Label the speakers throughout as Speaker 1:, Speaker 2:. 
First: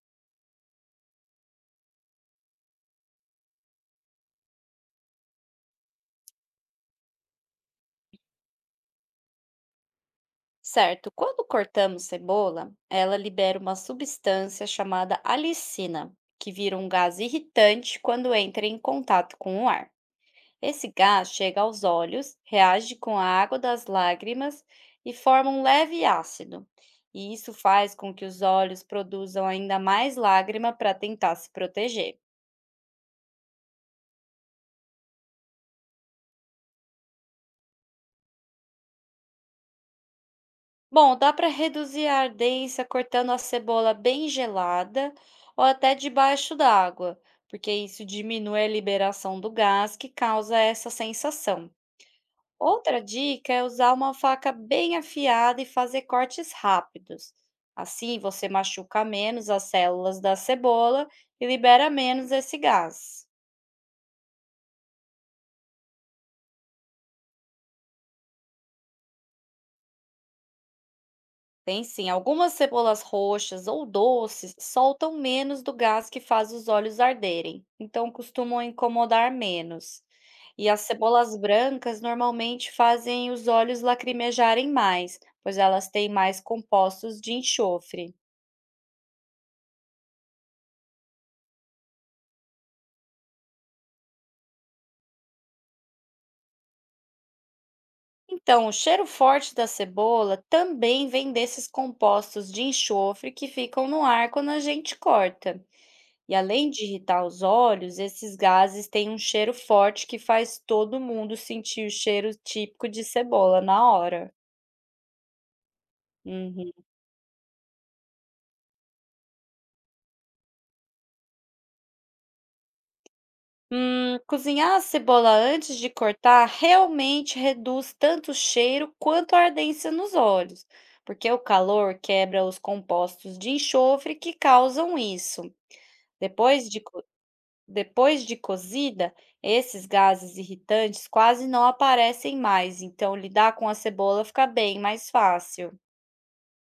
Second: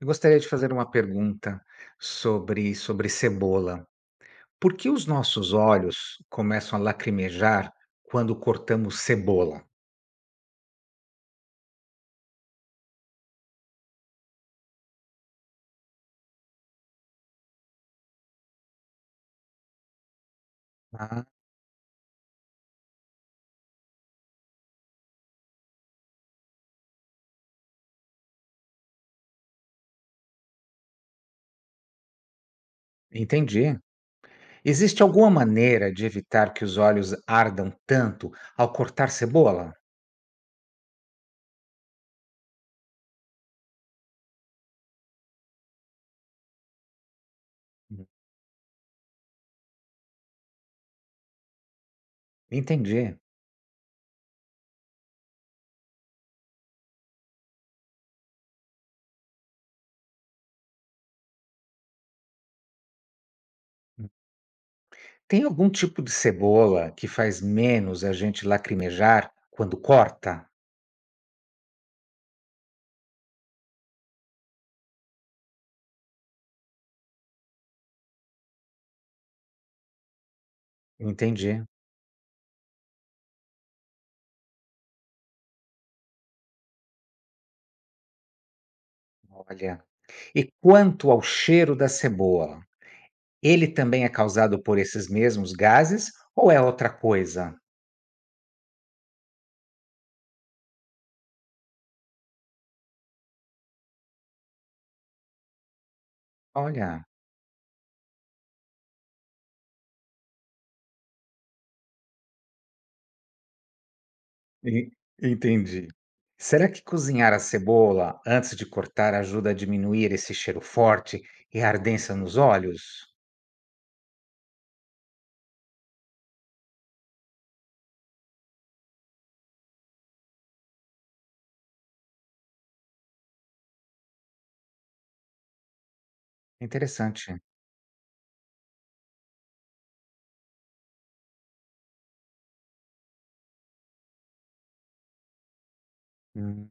Speaker 1: Eu gostaria de fazer uma pergunta sobre cebola. Por que os nossos olhos começam a lacrimejar quando cortamos cebola?
Speaker 2: Certo, quando cortamos cebola, ela libera uma substância chamada alicina, que vira um gás irritante quando entra em contato com o ar. Esse
Speaker 1: Ah,
Speaker 2: gás chega aos olhos, reage com a água das lágrimas e forma um leve ácido. E isso faz com que os olhos produzam ainda mais lágrima para tentar se proteger.
Speaker 1: entendi. Existe alguma maneira de evitar que os olhos ardam tanto ao cortar cebola?
Speaker 2: Bom, dá para reduzir a ardência cortando a cebola bem gelada ou até debaixo d'água, porque isso diminui a liberação do gás que causa essa sensação. Outra
Speaker 1: Entendi.
Speaker 2: dica é usar uma faca bem afiada e fazer cortes rápidos. Assim, você machuca menos as células da cebola e libera menos esse gás.
Speaker 1: Tem algum tipo de cebola que faz menos a gente lacrimejar quando corta?
Speaker 2: Tem sim, algumas cebolas roxas ou doces soltam menos do gás que faz os olhos arderem, então costumam incomodar menos. E as cebolas
Speaker 1: Entendi.
Speaker 2: brancas normalmente fazem os olhos lacrimejarem mais, pois elas têm mais compostos de enxofre.
Speaker 1: Olha. E quanto ao cheiro da cebola? Ele também é causado por esses mesmos gases ou é outra coisa?
Speaker 2: Então, o cheiro forte da cebola também vem desses compostos de enxofre que ficam no ar quando a gente corta. E além de
Speaker 1: Olha.
Speaker 2: irritar os olhos, esses gases têm um cheiro forte que faz todo mundo sentir o cheiro típico de cebola na hora.
Speaker 1: En Entendi. Será
Speaker 2: Uhum.
Speaker 1: que cozinhar a cebola antes de cortar ajuda a diminuir esse cheiro forte e a ardência nos olhos?
Speaker 2: Cozinhar a cebola antes de cortar realmente reduz tanto o cheiro quanto a ardência nos olhos, porque o calor quebra os compostos de enxofre que causam isso. Depois de
Speaker 1: Interessante.
Speaker 2: Depois de cozida, esses gases irritantes quase não aparecem mais, então lidar com a cebola fica bem mais fácil.
Speaker 1: Hum.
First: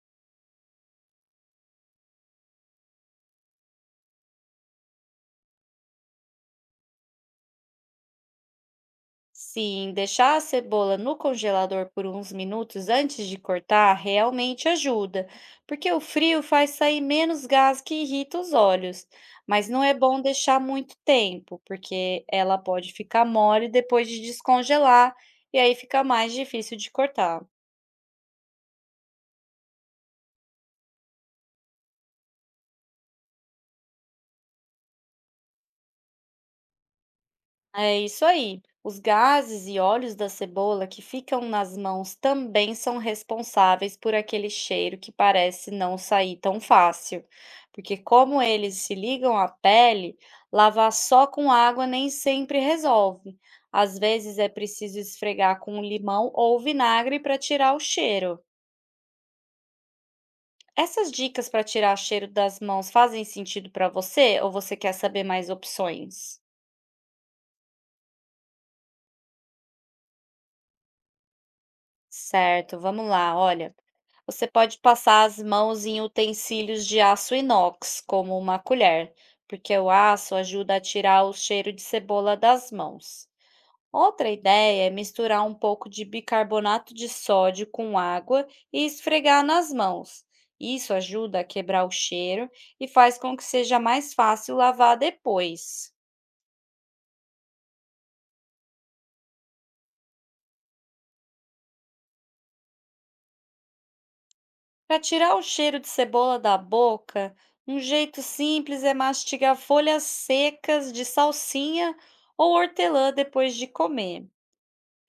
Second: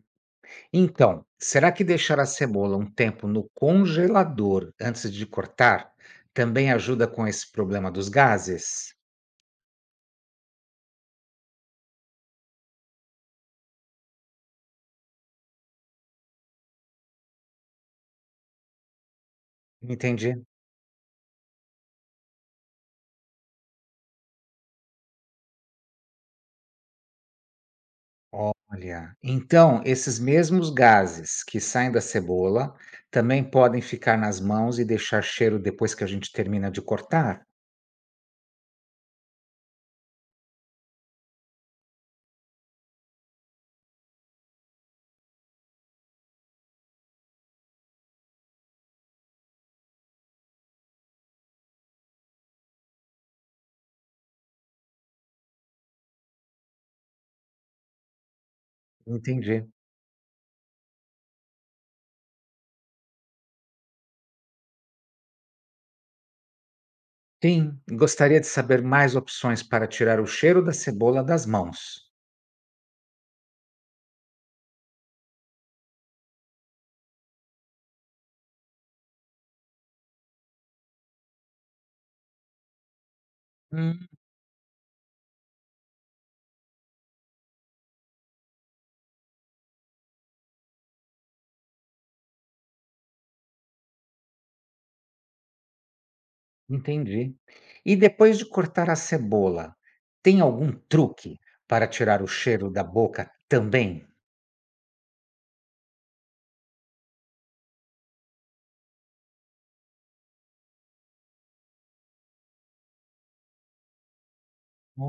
Speaker 1: Então, será que deixar a cebola um tempo no congelador antes de cortar também ajuda com esse problema dos gases?
Speaker 2: Sim, deixar a cebola no congelador por uns minutos antes de cortar realmente ajuda, porque o frio faz sair menos gás que irrita os olhos. Mas não é bom
Speaker 1: Entendi.
Speaker 2: deixar muito tempo, porque ela pode ficar mole depois de descongelar e aí fica mais difícil de cortar.
Speaker 1: Olha, então esses mesmos gases que saem da cebola também podem ficar nas mãos e deixar cheiro depois que a gente termina de cortar?
Speaker 2: É isso aí. Os gases e óleos da cebola que ficam nas mãos também são responsáveis por aquele cheiro que parece não sair tão fácil. Porque, como eles se ligam à pele, lavar só com água nem sempre resolve. Às vezes é preciso esfregar com limão ou vinagre para tirar o cheiro.
Speaker 1: Entendi.
Speaker 2: Essas dicas para tirar cheiro das mãos fazem sentido para você ou você quer saber mais opções?
Speaker 1: Sim, gostaria de saber mais opções para tirar o cheiro da cebola das mãos.
Speaker 2: Certo, vamos lá, olha. Você pode passar as mãos em utensílios de aço inox, como uma colher, porque o aço ajuda a tirar o cheiro de cebola das mãos.
Speaker 1: Hum,
Speaker 2: Outra ideia é misturar um pouco de bicarbonato de sódio com água e esfregar nas mãos. Isso ajuda a quebrar o cheiro e faz com que seja mais fácil lavar depois.
Speaker 1: entendi. E depois de cortar a cebola, tem algum truque para tirar o cheiro da boca também?
Speaker 2: Para tirar o cheiro de cebola da boca, um jeito simples é mastigar folhas secas de salsinha ou hortelã depois de comer.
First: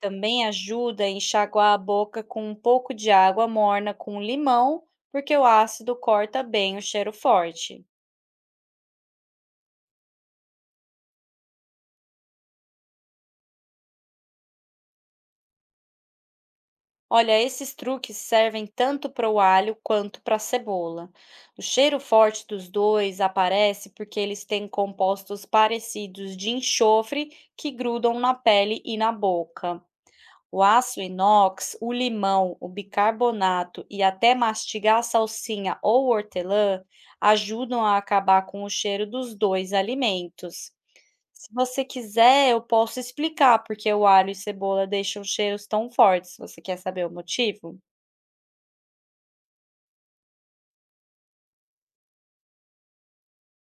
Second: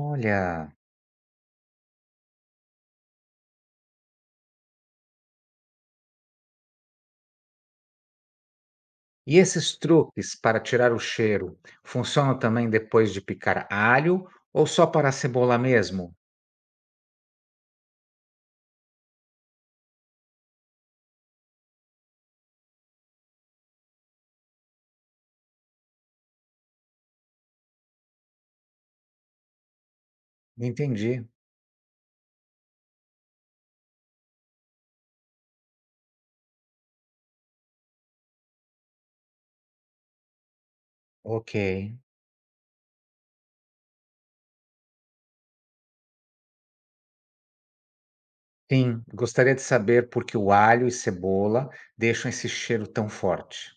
Speaker 2: Também ajuda a enxaguar a boca com um pouco de água morna com limão, porque o ácido corta bem o cheiro forte.
Speaker 1: E esses truques para tirar o cheiro funcionam também depois de picar alho ou só para a cebola mesmo?
Speaker 2: Olha, esses truques servem tanto para o alho quanto para a cebola. O cheiro forte dos dois aparece porque eles têm compostos parecidos de enxofre que grudam na pele e na boca. O aço
Speaker 1: Entendi.
Speaker 2: inox, o limão, o bicarbonato e até mastigar a salsinha ou hortelã ajudam a acabar com o cheiro dos dois alimentos. Se
Speaker 1: Ok.
Speaker 2: você quiser, eu posso explicar porque o alho e cebola deixam cheiros tão fortes. Você quer saber o motivo?
Speaker 1: Sim, gostaria de saber por que o alho e cebola deixam esse cheiro tão forte.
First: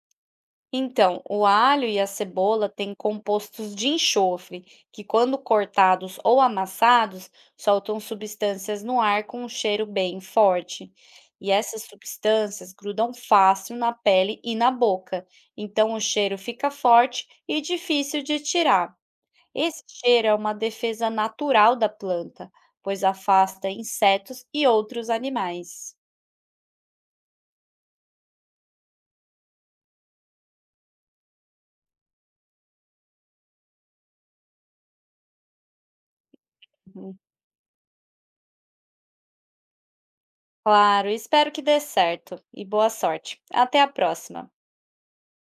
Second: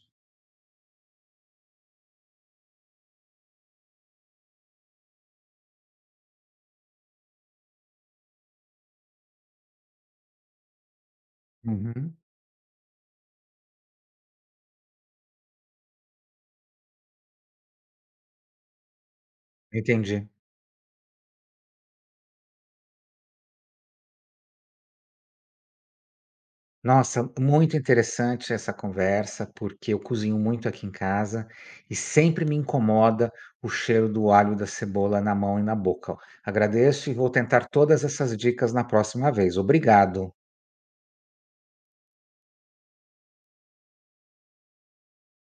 Speaker 2: Então, o alho e a cebola têm compostos de enxofre, que, quando cortados ou amassados, soltam substâncias no ar com um cheiro bem forte. E essas
Speaker 1: Uhum.
Speaker 2: substâncias grudam fácil na pele e na boca, então o cheiro fica forte e difícil de tirar. Esse cheiro
Speaker 1: Entendi.
Speaker 2: é uma defesa natural da planta, pois afasta insetos e outros animais.
Speaker 1: Nossa, muito interessante essa conversa, porque eu cozinho muito aqui em casa e sempre me incomoda o cheiro do alho e da cebola na mão e na boca. Agradeço e
Speaker 2: Uhum.
Speaker 1: vou tentar todas essas dicas na próxima vez. Obrigado.
Speaker 2: Claro, espero que dê certo e boa sorte. Até a próxima!